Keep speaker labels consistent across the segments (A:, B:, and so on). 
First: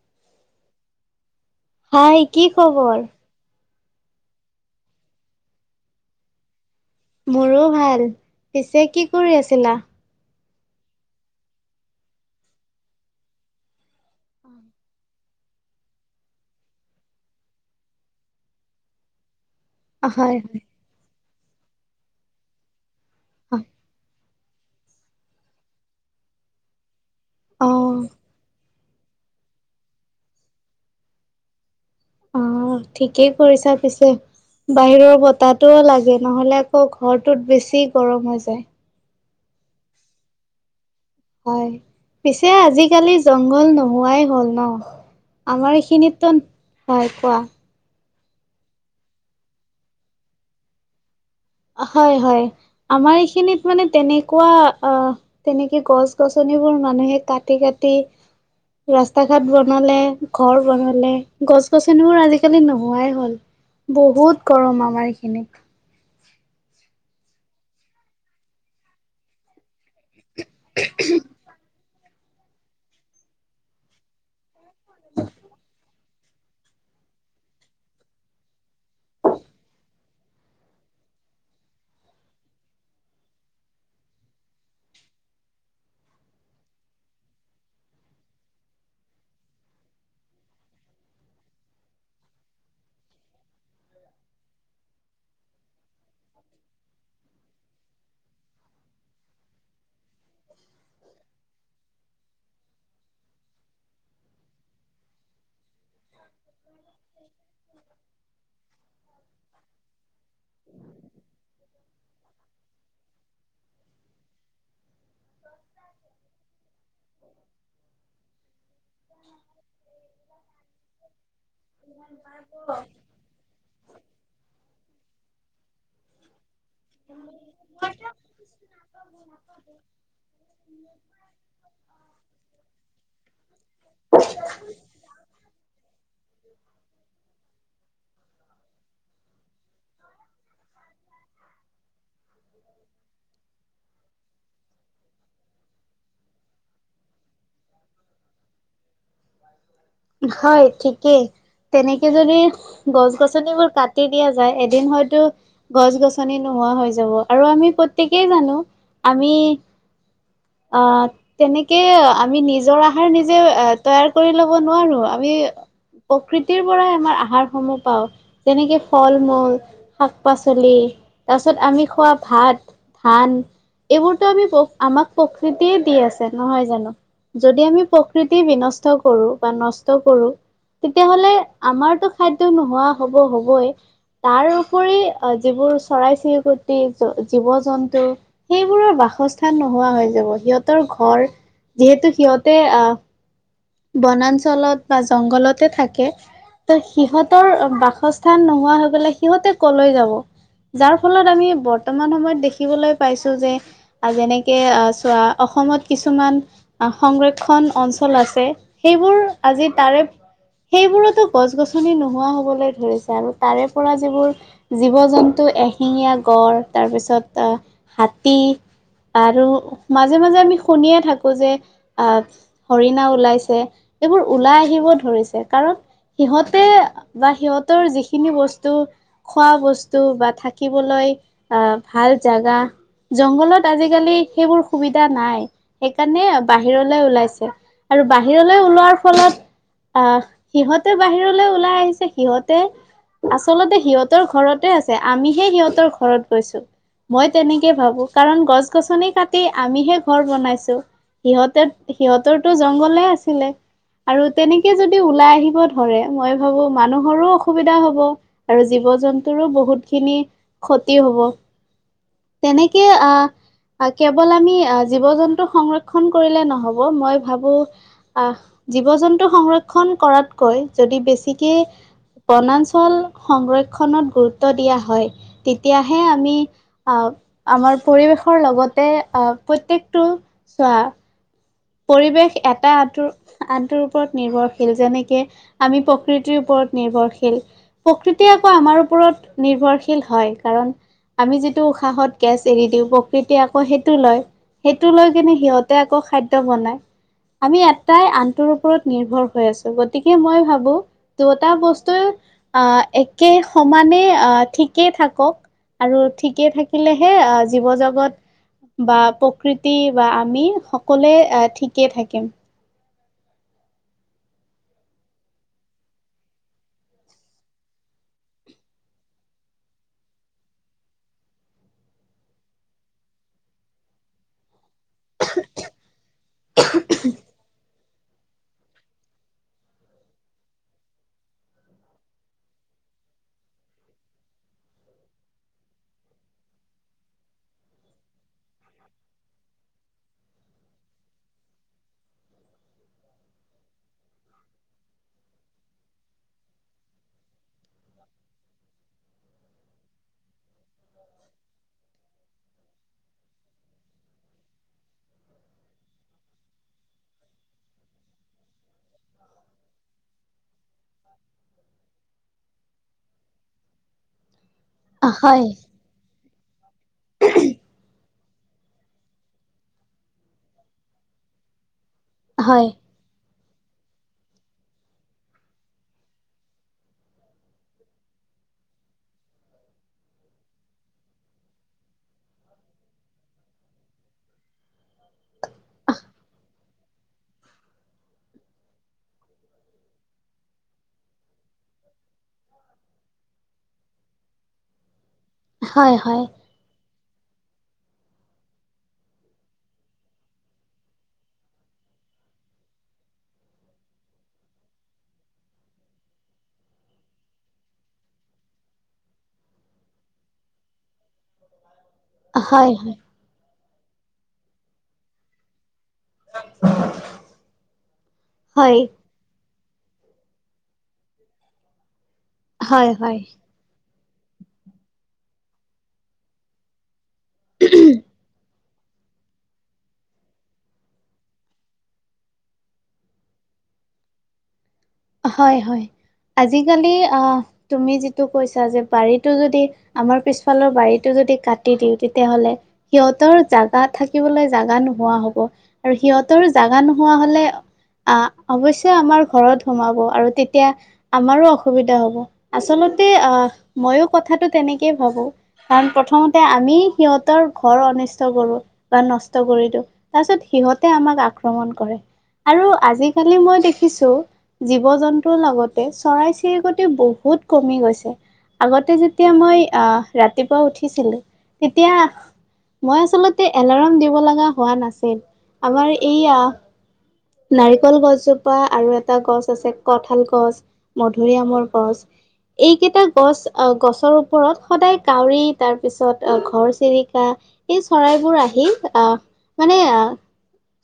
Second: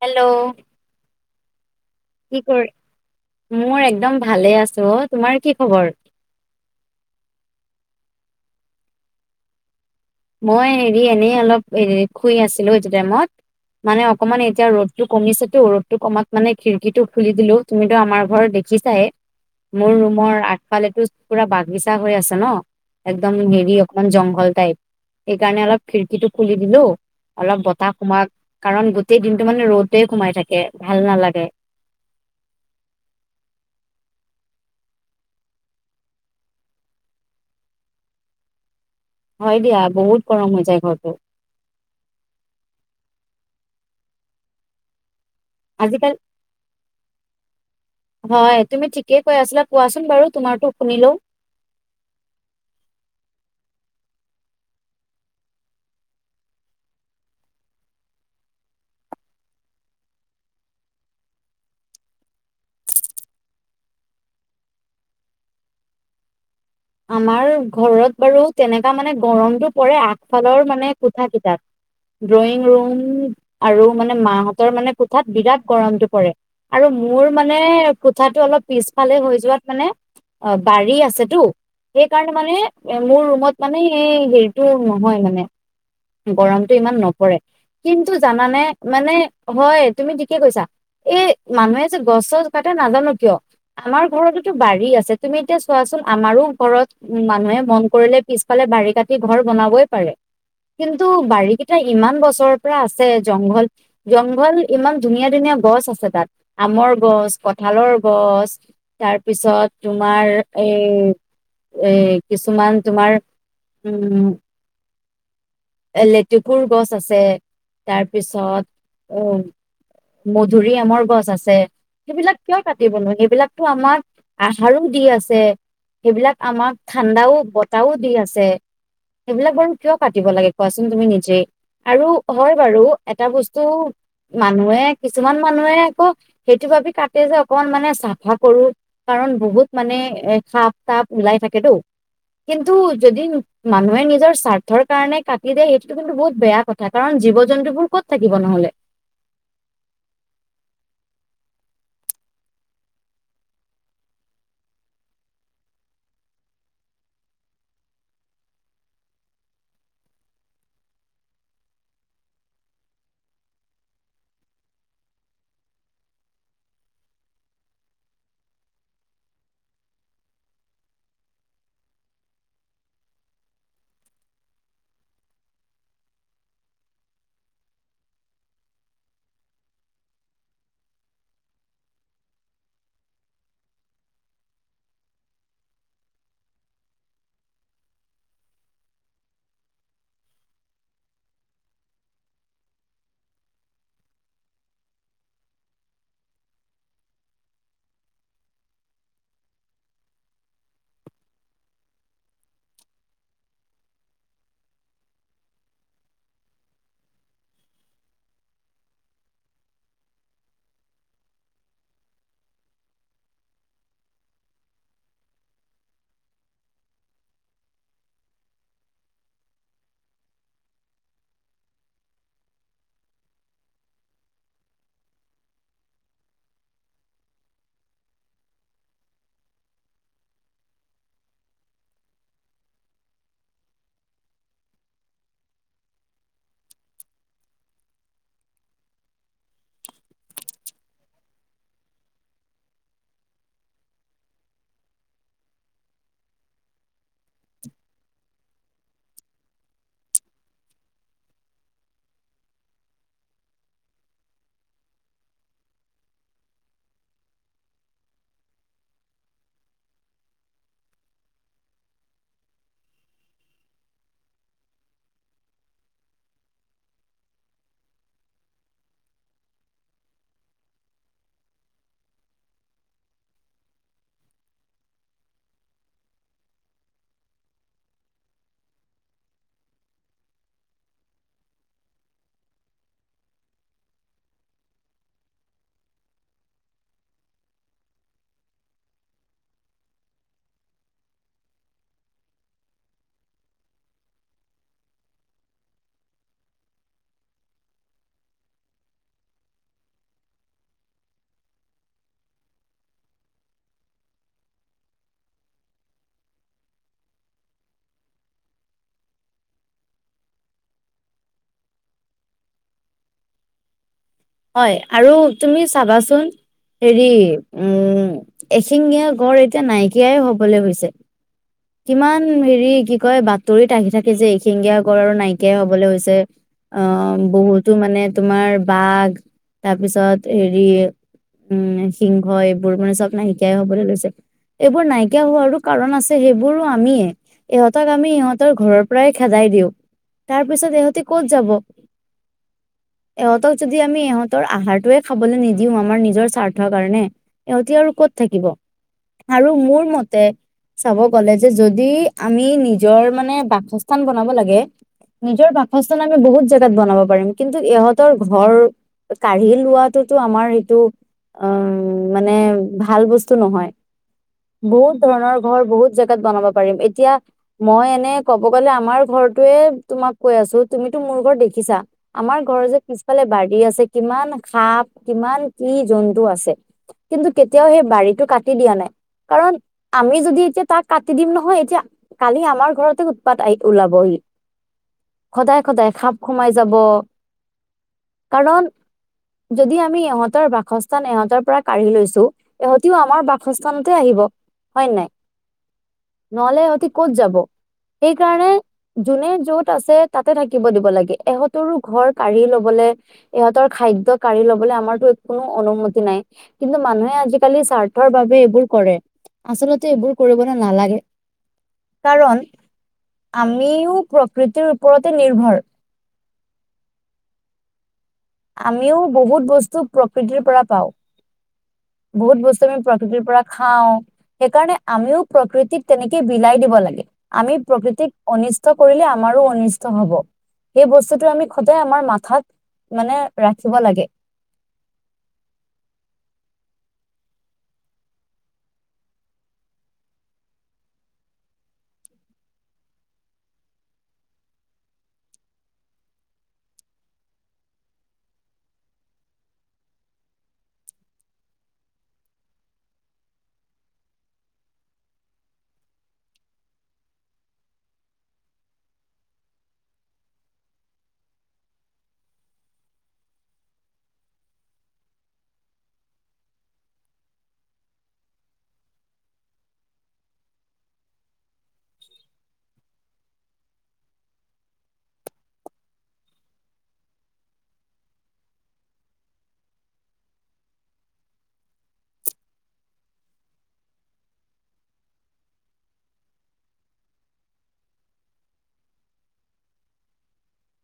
A: Hello.
B: Hi, কি খবৰ?
A: মোৰ একদম ভালে আছো অ। তোমাৰ কি খবৰ?
B: মোৰো ভাল পিছে কি কৰি আছিলা?
A: মই হেৰি এনেই অলপ হৰি শুই আছিলো এইটো টাইমত। মানে অকমান এতিয়া ৰ'দটো কমিছেতো। ৰ'দটো কমাত মানে খিৰিকীটো খুলি দিলো। তুমিতো আমাৰ ঘৰত দে বিছায় মোৰ
B: হয়
A: ৰুমৰ আগফালেতো পুৰা বাগিছা হৈ আছে ন, একদম
B: হয়,
A: হেৰি অকমান জংঘল। সেইকাৰণে অলপ খিৰিকীটো খুলি দিলো, অলপ
B: অ
A: বতাহ সোমাক। কাৰণ গোটেই দিনটো মানে ৰ'দে সোমাই থাকে, ভাল নালাগে।
B: অ, ঠিকেই কৰিছা পিছে। বাহিৰৰ বতাহটোও লাগে। নহলে আকৌ ঘৰটোত বেছি গৰম হৈ যায়।
A: হয় দিয়া বহুত গৰম হৈ যায় ঘৰত।
B: হয়, পিছে আজি-কালি জংঘল নোহোৱাই হ'ল ন। আমাৰ
A: আজিকালি
B: এইখিনিতটোন, হয় কোৱা।
A: হয়, তুমি ঠিকে কৈ আছিলা। কোৱাচোন বাৰু তোমাৰটো শুনিলো।
B: হয়-হয় আমাৰ, এইখিনিত মানে তেনেকুৱা অ তেনেকে গছ-গছনি সেইবোৰ মানুহে কাটি-কাটি ৰাস্তা ঘাট বনালে, ঘৰ বনালে। গছ-গছনিবোৰ আজি-কালি নোহোৱাই হ'ল। বহুত গৰম আমাৰ এইখিনিত।
A: আমাৰ ঘৰত বাৰু তেনেকা মানে গৰমতটো পৰে আগ ফালৰ মানে কোঠা কিতাপ ড্ৰয়িং ৰুম আৰু মানে মাহঁতৰ মানে কোঠাত বিৰাট গৰমতটো পৰে। আৰ আৰু মোৰ মানে কোঠাটো অলপ পিছফালে হৈ যোৱাত মানে অহ বাৰী আছেতো সেইকাৰণে মানে মোৰ ৰুমত মানে সেই হেৰিটো নহয় মানে গৰমতটো ইমান নপৰে। কিন্তু জানানে মানে হয় তুমি ঠিকে কৈছা। এই মানুহে যে গছ- চছ কাটে নাজানো কিয়? আমাৰ ঘৰতেতো বাৰী আছে তুমি এতিয়া চোৱাচোন আমাৰো ঘৰত উম মানুহে মন কৰিলে পিছফালে বাৰী কাটি ঘৰ বনাবই পাৰে কিন্তু বাৰী কেইটা ইমান বছৰৰ পৰা আছে জংঘল -জংঘল ইমান ধুনীয়া- ধুনীয়া গছ আছে তাত আমৰ গছ, কঠালৰ গছ, তাৰপিছত তোমাৰ এ- এ কিছুমান তোমাৰ উম এ লেটুকুৰ গছ আছে, তাৰপিছত অহ মধুৰি আমৰ গছ আছে সেইবিলাক কিয় কাটিবনো সেইবিলাকতো আমাৰ আহাৰো দি আছে সেইবিলাক আমাক ঠাণ্ডাও বতাহও দি আছে, সেইবিলাক বাৰু কিয় পাতিব লাগে কোৱাচোন তুমি নিজে আৰু হয় বাৰু এটা বস্তু মানুহে কিছুমান মানুহে আকৌ সেইটো ভাবি কাটে যে অকমান মানে চাফা কৰো কাৰণ বহুত মানে এ সাপ -তাপ ওলাই থাকেতো। কিন্তু যদি মানুহে নিজৰ স্বাৰ্থৰ কাৰণে কাত দে সেইটোটো কিন্তু বহুত বেয়া কথা কাৰণ জীৱ- জন্তুবোৰ ক'ত থাকিব নহ'লে।
B: হয়, ঠিকেই। তেনেকে যদি গছ- গছনিবোৰ কাটি দিয়া যায় এদিন হয়তো গছ -গছনি নোহ নোহোৱা হৈ যাব আৰু আমি প্ৰতকেই জানো আমি অহ, তেনেকে আমি নিজৰ আহাৰ নিজে তৈয়াৰ কৰি ল'ব নোৱাৰো আমি প্ৰকৃতিৰ পৰাই আমাৰ আহাৰসমূহ পাও যেনেকে ফল -মূল, শাক- পাচলি তাৰপিছত আমি খোৱা ভাত, ধান এইবোৰতো আমি আমাক প্ৰকৃতিয়ে দি আছে নহয় জানো। যদি আমি প্ৰকৃতি বিনষ্ট কৰো বা নষ্ট কৰো তেতিয়াাহলে আমাৰতো খাদ্য নোহোৱা হ'ব হবই তাৰওপৰি যিবোৰ চৰাই -চিৰিকটি, জীৱ -জন্তু সেইবোৰৰ বাস বাসস্থান নোহোৱা হৈ যাব সিহঁতৰ ঘৰ যিহেতু সিহঁতে আহ বনাঞ্চলত বা জংঘলতে থাকে। ত সিহঁতৰ বাসস্থান নোহোৱা হৈ গলে সিহঁতে কলৈ যাব। যাৰ ফলত আমি বৰ্তমান সময়ত দেখিবলৈ পাইছো যে যেনেকে চোৱা অসমত কিছুমান সংৰক্ষণ অঞ্চল আছে সেইবোৰ আজি তাৰে সেইবোৰতো গছ -গছনি নোহোৱা হবলৈ ধৰিছে আৰু তাৰে পৰা যিবোৰ জীৱ - জন্তু এশিঙীয়া গঁড় তাৰপিছত হাতী আৰু মাজে- মাজে আমি শুনিয়ে থাকো যে আহ হৰিণা ওলাইছে তে এইবোৰ ওলাই আহিব ধৰিছে কাৰণ সিহঁতে বা সিহঁতৰ যিখিনি বস্তু খোৱা বস্তু বা থাকিবলৈ আহ, ভাল জাগা জংঘলত আজিকালি সেইবোৰ সুবিধা নাই সেইকাৰণে বাহিৰলে ওলাইছে আৰু বাহিৰলৈ ওলোৱাৰ ফলত আহ সিহঁতে বাহিৰলৈ ওলাই আহিছে সিহঁতে আচলতে সিহঁতৰ ঘৰতে আছে আমিহে সিহঁতৰ ঘৰত গৈছো। মই তেনেকে ভাবো কাৰণ গছ গছ -গছনি কাতি আমিহে ঘৰ বনাইছো সিহঁতে সিহঁতৰ টো জন্তু গলে আছিলে আৰু তেনেকে যদি ওলাই আহিব ধৰে মই ভাবো মানুহৰো অসুবিধা হব আৰু যি জীৱ -জন্তুৰো বহুত খিনি ক্ষতি হ'ব তেনেকে আহ কেৱল আমি জীৱ- জন্তু সংৰক্ষণ কৰিলে নহব মই ভাবো আহ, জীৱ -জন্তু সংৰক্ষন কৰাতকৈ যদি বেছিকে বনাঞ্চল সংৰক্ষণত গুৰুত্ব দিয়া হয় তেতিয়াহে আমি আহ। আমাৰ পৰিৱেশৰ লগতে আহ প্ৰত্য়েকটো চোৱা। পৰিৱেশ এটা আটোৰ ওপৰত নিৰ্ভৰশীল যেনেকে আমি প্ৰকৃতিৰ ওপৰত। নিৰ্ভৰশীল প্ৰকৃতি আকৌ আমাৰ ওপৰত নিৰ্ভৰশীল হয় কাৰণ। আমি যিটো উশাহত গেছ এৰি দিওঁ প্ৰকৃতিয় আকৌ সেইটো লয়। সেইটো লৈ কিনে সিহঁতে আকৌ খাদ্য বনাই। আমি এটাই আনটোৰ ওপৰত নিৰ্ভৰ হৈ আছো গতিকে মই ভাবো দুটা বস্তুৱে? আহ একে সমানে আহ ঠিকেই থাকক। আৰু ঠিকে থাকিলেহে জীৱ জগত। বা প্ৰকৃতি বা আমি সকলোৱে ঠিকেই থাকিম।
A: হয় আৰু তুমি চাবাচোন হেৰি উম এশিঙীয়া গড় এতিয়া নাইকিয়াই হবলৈ গৈছে। কিমান হেৰি কি কয় বাতৰিত আহি থাকে যে এশিঙগীয়া। আৰু নাইকিয়াই হবলৈ হৈছে অ বহুত। টো মানে তোমাৰ বাঘ তাৰপিছত হেৰি। উম সিংহ এইবোৰ মানে চব নাইকাই হবলৈ লৈছে। এইবোৰ নাইকিয়া হোৱাৰো কাৰণ আছে সেইবোৰ। সেই বোৰো আমিয়ে ইহঁতক আমি ইহঁতৰ ঘৰৰ পৰাই খেদাই দিওঁ। তাৰ পিছত ইহঁতি ক'ত যাব।
B: [unintelligible]
A: ইহঁতক যদি আমি ইহঁতৰ আহাৰটোৱে খাবলৈ নিদিওঁ আমাৰ নিজৰ স্বাৰ্থৰ কাৰণে ইহঁতি আৰু কত। থাকিব আৰু মোৰ মতে চাব। ক'লে যে যদি আমি নিজৰ মানে বাসস্থান বনাব লাগে। নিজৰ বাসস্থান আমি বহুত জেগাত বনাব পাৰিম কিন্তু ইহঁতৰ ঘৰ। কাঢ়ি লোৱা টোতো আমাৰ এইটো উম মানে ভাল বস্তু নহয়। বহুত ধৰণৰ
B: হয়
A: ঘৰ বহুত জে বনাব পাৰিম এতিয়া মই এনে ক'ব গ'লে আমাৰ ঘৰটোৱে তোমাক কৈ আছো তুমিতো ৰ দেখিছ আাৰ ঘৰৰ
B: হয়
A: যে পিছালে ব [unintelligible] আছে কিমান সাপ কিমান কি জন্তু আছে কিন্তু কেতিয়াও সেই বাৰীটো কাটি দিয়া নাই কাৰণ আমি যদি এতিয়া তাক কাটি দিম নহয়। এতিয়া কালি আমাৰ ঘৰতে উৎপাত আহি ওলাবহি। সদায় সদায় সাপ সোমাই যাব কাৰণ যদি আমি ইহঁতৰ বাসস্থান ইহঁতৰ পৰা কাঢ়ি লৈছো ইহঁতিও আমাৰ বাসস্থানতে আহিব হয় নাই। নহলে ইহঁতি ক'ত যাব?
B: উ [unintelligible]
A: সেইকাৰণে যোনে য'ত আছে তাতে থাকিব দিব লাগে এহঁতৰো ঘৰ কাঢ়ি লবলে ইহঁতৰ খাদ্য কাঢ়ি লবলে আমাৰতো কোনো অনুমতি নাই কিন্তু মানুহে আজিকালি স্বাৰ্থ এইবোৰ কৰে আচলতে এইবোৰ কৰিব [unintelligible] নালাগে কাৰণ
B: হয় হয়
A: আমি ইও প্ৰকৃতিৰ ওপৰতে নিৰ্ভৰ আমিও
B: হয়
A: বহুত বস্তু প্ৰকৃতিৰ পৰা পাওঁ। বহুত বস্তু আমি
B: হয় হয়
A: প্ৰকৃতিৰ পৰা খাওঁ। সেইকাৰণে আমিও প্ৰকৃতিক তেনেকে বিলাই দিব লাগে আমি প্ৰকৃতিক অনি কৰিলে আমাৰো অনিষ্ট হব সেই বস্তুটো আমি সদায় আমাৰ মাথাত মানে ৰাখিব লাগে।
B: হয় হয়। আজিকালি আহ তুমি যিটো কৈছা যে বাৰীটো যদি আমাৰ পিছফালৰ বাৰীটো যদি কাটি দিওঁ তেতিয়াহলে সিহঁতৰ জাগা থাকিবলৈ জাগা নোহোৱা হব আৰু সি তৰ জাগা নোহোৱা হলে আহ অৱশ্যে আমাৰ ঘৰত সোমাব আৰু তেতিয়া আমাৰো অসুবিধা হব। আচলতে ময়ো কথাতো তেনে এনেকেই ভাবো। কাৰণ প্ৰথমতে আমি সিহঁতৰ ঘৰ অনিষ্ট কৰো বা নষ্ট কৰি দিওঁ। তাৰপিছত সিহঁতে আমাক আক্ৰমণ কৰে আৰু আজি-কালি মই দেখিছো জীৱ-জন্তুৰ লগতে চৰাই-চিৰিকটিও বহুত কমি গৈছে। আগতে যেতিয়া মই আহ ৰাতিপুৱা উঠিছিলো। তেতিয়া মই আচলতে এলাৰ্ম দিব লগা হোৱা নাছিল। আমাৰ এইয়া নাৰিকল গছজোপা আৰু এটা গছ আছে কঠাল গছ, মধুৰিআমৰ গছ এইকেইটা গছ আহ গছৰ ওপৰত সদায় কাউৰী তাৰ পিছত ঘৰ- চিৰিকা এই চৰাইবোৰ আহি আহ মানে আহ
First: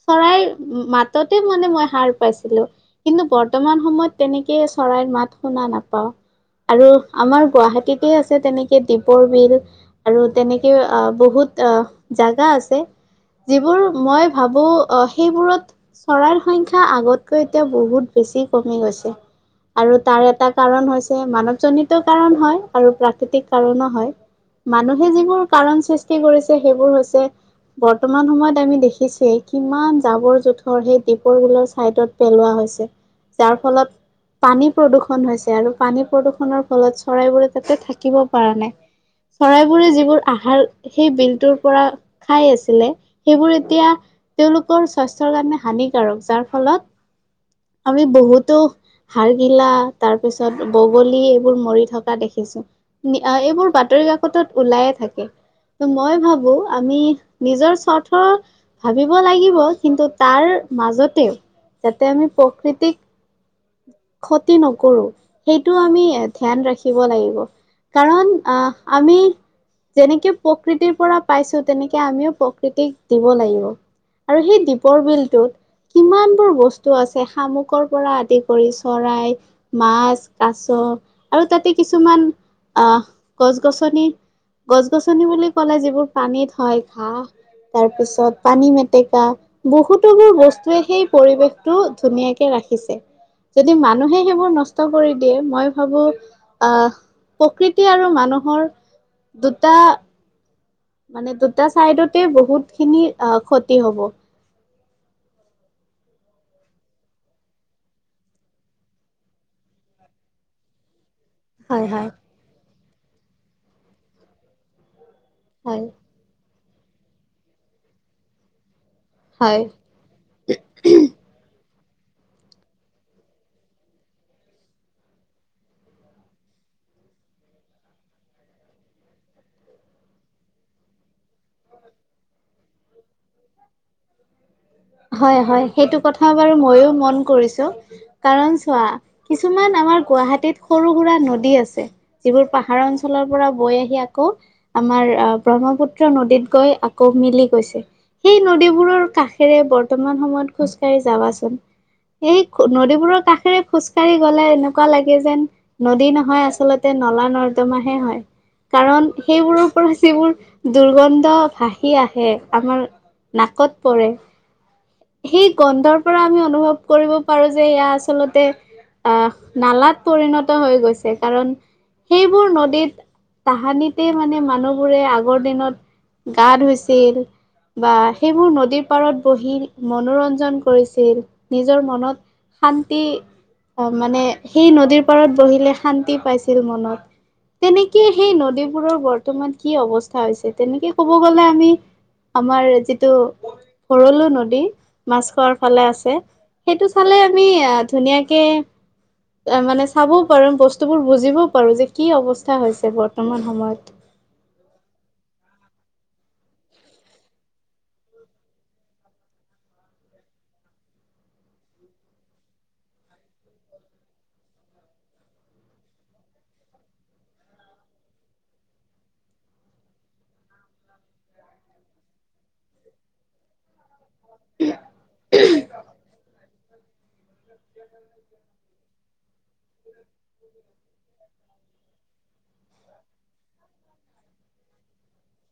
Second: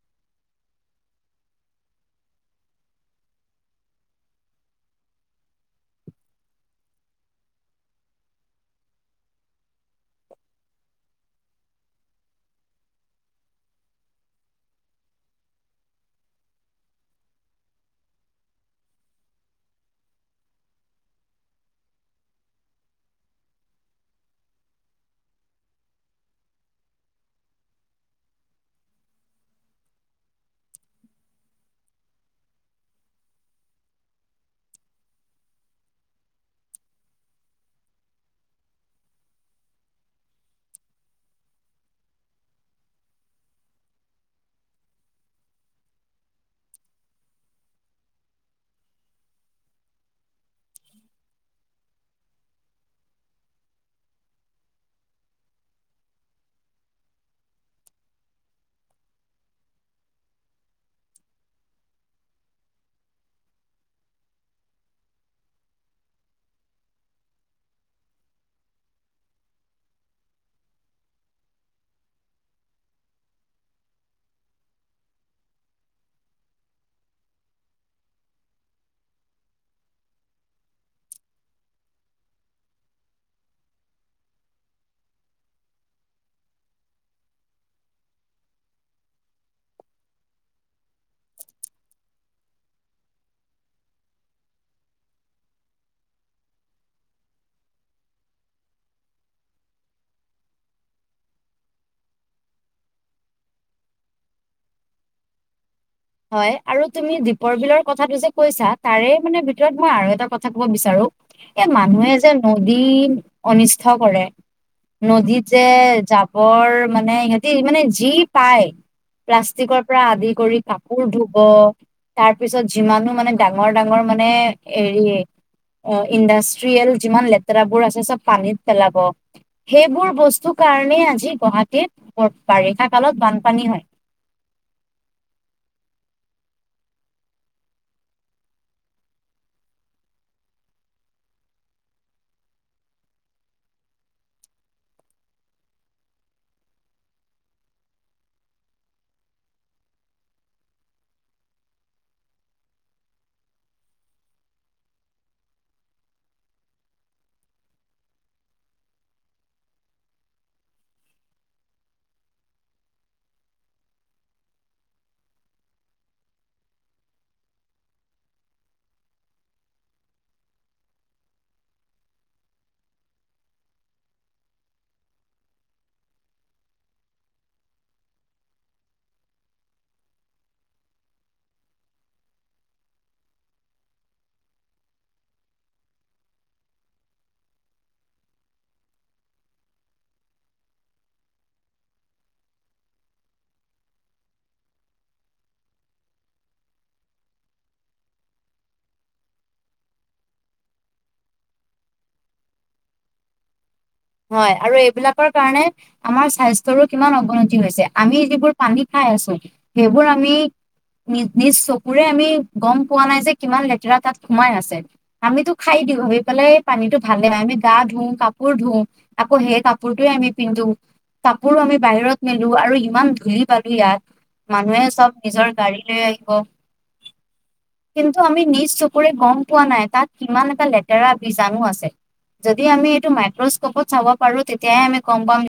B: চৰাইৰ মাত ততে মানে মই হাৰ পাইছিলো। কিন্তু বৰ্তমান সময়ত তেনেকে চৰাইৰ মাত শুনা নাপাওঁ। আৰু আমাৰ গুৱাহাটীতে আছে তেনেকে দীপৰ বিল আৰু তেনেকে আ বহুত জাগা আছে। যিবোৰ মই ভাবো সেইবোৰত চৰাইৰ সংখ্যা আগতকৈ এতিয়া বহুত বেছি কমি গৈছে। আৰু তাৰ এটা কাৰণ হৈছে মানৱজনীত কাৰণ হয় আৰু প্ৰাকৃতিক কাৰণো হয়। মানুহে যিবোৰ কাৰণ সৃষ্টি কৰিছে সেইবোৰ হৈছে বৰ্তমান সময়ত আমি দেখিছোৱে। কিমান জাৱৰ-জোথ সেই দীপৰবিলৰ চাইডত পেলোৱা হৈছে। যাৰ ফলত পানী প্ৰদূষণ হৈছে আৰু পানী প্ৰদূষণৰ ফলত চৰাইবোৰে তাতে থাকিব পৰা নাই। চৰাইবোৰে যিবোৰ আহাৰ সেই বিলটোৰ পৰা খাই আছিলে, সেইবোৰ এতিয়া তেওঁলোকৰ স্বাস্থ্যৰ কাৰণে হানিকাৰক। যাৰ ফলত আমি বহুতো হাৰগিলা তাৰপিছত বগলী এইবোৰ মৰি থকা দেখি এইবোৰ বাতৰি কাকতত ওলায়ে থাকে। মই ভাবো আমি নিজৰ স্বাৰ্থ ভাবিব লাগিব। কিন্তু তাৰ মাজতেও যাতে আমি প্ৰকৃতিক ক্ষতি নকৰো সেইটো আমি ধ্যান ৰাখিব লাগিব। কাৰণ আ আমি যেনেকে প্ৰকৃতিৰ পৰা পাইছো তেনেকে আমিও প্ৰকৃতিক দিব লাগিব। আৰু সেই দ্বীপৰ বিলটোত কিমানবোৰ বস্তু আছে শামুকৰ পৰা আদি কৰি চৰাই, মাছ, কাছ আৰু তাতে কিছুমান আহ, গছ গছনি -গছ গছনি বুলি ক'লে যিবোৰ পানীত হয় ঘাঁহ তাৰ পিছত পানী মেটেকা, বহুতো বোৰ বস্তুৱে সেই পৰিৱেশতটো ধুনীয়াকে ৰাখ খিছে, যদি মানুহে সেইবোৰ নষ্ট কৰি দিয়ে মই ভাবো আহ প্ৰকৃতি আৰু মানুহৰ দুটা মানে দুটা চাইডতে বহুত খিনি আহ ক্ষতি হব।
A: হয় আৰু তুমি দ্বীপৰ বিলৰ কথাটো যে কৈছা। তাৰে মানে ভিতৰত মই আৰু এটা কথা ক'ব বিচাৰো। এ
B: হয় হয়।
A: মানুহে যে নদী অনিষ্ট কৰে। নদীত যে
B: হয়
A: জাবৰ মানে সিহঁতি মানে যি পায়
B: হয়
A: প্লাষ্টিকৰ পৰা আদি কৰি কাপোৰ ধুব। অ, তাৰ পিছত যিমানো মানে ডাঙৰ ডাঙৰ মানে হেৰি অ ইণ্ডাষ্ট্ৰিয়েল যিমান লেতেৰাবোৰ আছে চব পানীত পেলাব। সেইবোৰ বস্তু কাৰণেই আজি গুৱাহাটীত বাৰিষা কালত বানপানী হয়।
B: [inaudible] হয়, হয়। সেইটো কথা বাৰু ময়ো মন কৰিছো। কাৰণ চোৱা কিছুমান আমাৰ গুৱাহাটীত সৰু সুৰা নদী আছে। যিবোৰ পাহাৰ অঞ্চলৰ পৰা বৈ আহি আকৌ আমাৰ আ ব্ৰহ্মপুত্ৰ নদীত গৈ আকৌ মিলি গৈছে। সেই নদীবোৰৰ কাষ ষেৰে বৰ্তমান সময়ত খোজকাঢ়ি যাবাচোন। এই নদীবোৰৰ কাষেৰে খোজকাঢ়ি গ'লে এনেকুৱা লাগে যেন নদী নহয় আচলতে নলা- নৰ্দমাহে হয়। কাৰণ সেইবোৰৰ পৰা যিবোৰ দুৰ্গন্ধ ভাসি আহে আমাৰ নাকত পৰে। সেই গন্ধৰ পৰা আমি অনুভৱ কৰিব পাৰো যে ইয়া আচলতে আহ, নালাত পৰিণত হৈ গৈছে কাৰণ সেইবোৰ নদীত তাহানিতে মানে মানুহবোৰে আগৰ দিনত গা ধুইছিল বা সেইবোৰ নদীৰ পাৰত বহি মনোৰঞ্জন কৰিছিল নিজৰ মনত শান্তি অহ, মানে সেই নদীৰ পাৰত বহিলে শান্তি পাইছিল মনত। তেনেকে সেই নদীবোৰৰ বৰ্তমান কি অৱস্থা হৈছে তেনেকে ক'ব গলে আমি আমাৰ যিটো ভৰলো নদী মাছ খোৱাৰ ফালে আছে সেইটো চালে আমি আ ধুনীয়াকে মানে চাবও পাৰো বস্তুবোৰ বুজিবও পাৰো যে কি অৱস্থা হৈছে বৰ্তমান সময়ত।
A: হয়, আৰু এইবিলাকৰ কাৰণে আমাৰ স্বাস্থ্যৰো কিমান অৱনতি হৈছে আমি যিবোৰ পানী খাই খাই আছো সেইবোৰ আমি নিজ -নিজ চকুৰে আমি গম পোৱা নাই যে কিমান লেতেৰা তাত সোমাই আছে আমিতো খাই দি ভাবি পেলাই পানীটো ভালে নাই আমি গা ধো, কাপোৰ ধো, আকৌ সেই কাপোৰটো আমি পিন্ধো। কাপোৰো আমি বাহিৰত মেলো আৰু ইমান ধূলি -বালি ইয়াত মানুহে চব নিজৰ গাড়ী লৈ আহিব কিন্তু আমি নিজ চকুৰে গম পোৱা নাই তাত কিমান এটা লেতেৰা বীজাণু আছে। যদি আমি এইটো মাইক্ৰ [unintelligible] পাৰো তেতিয়াহে আমি গম পাম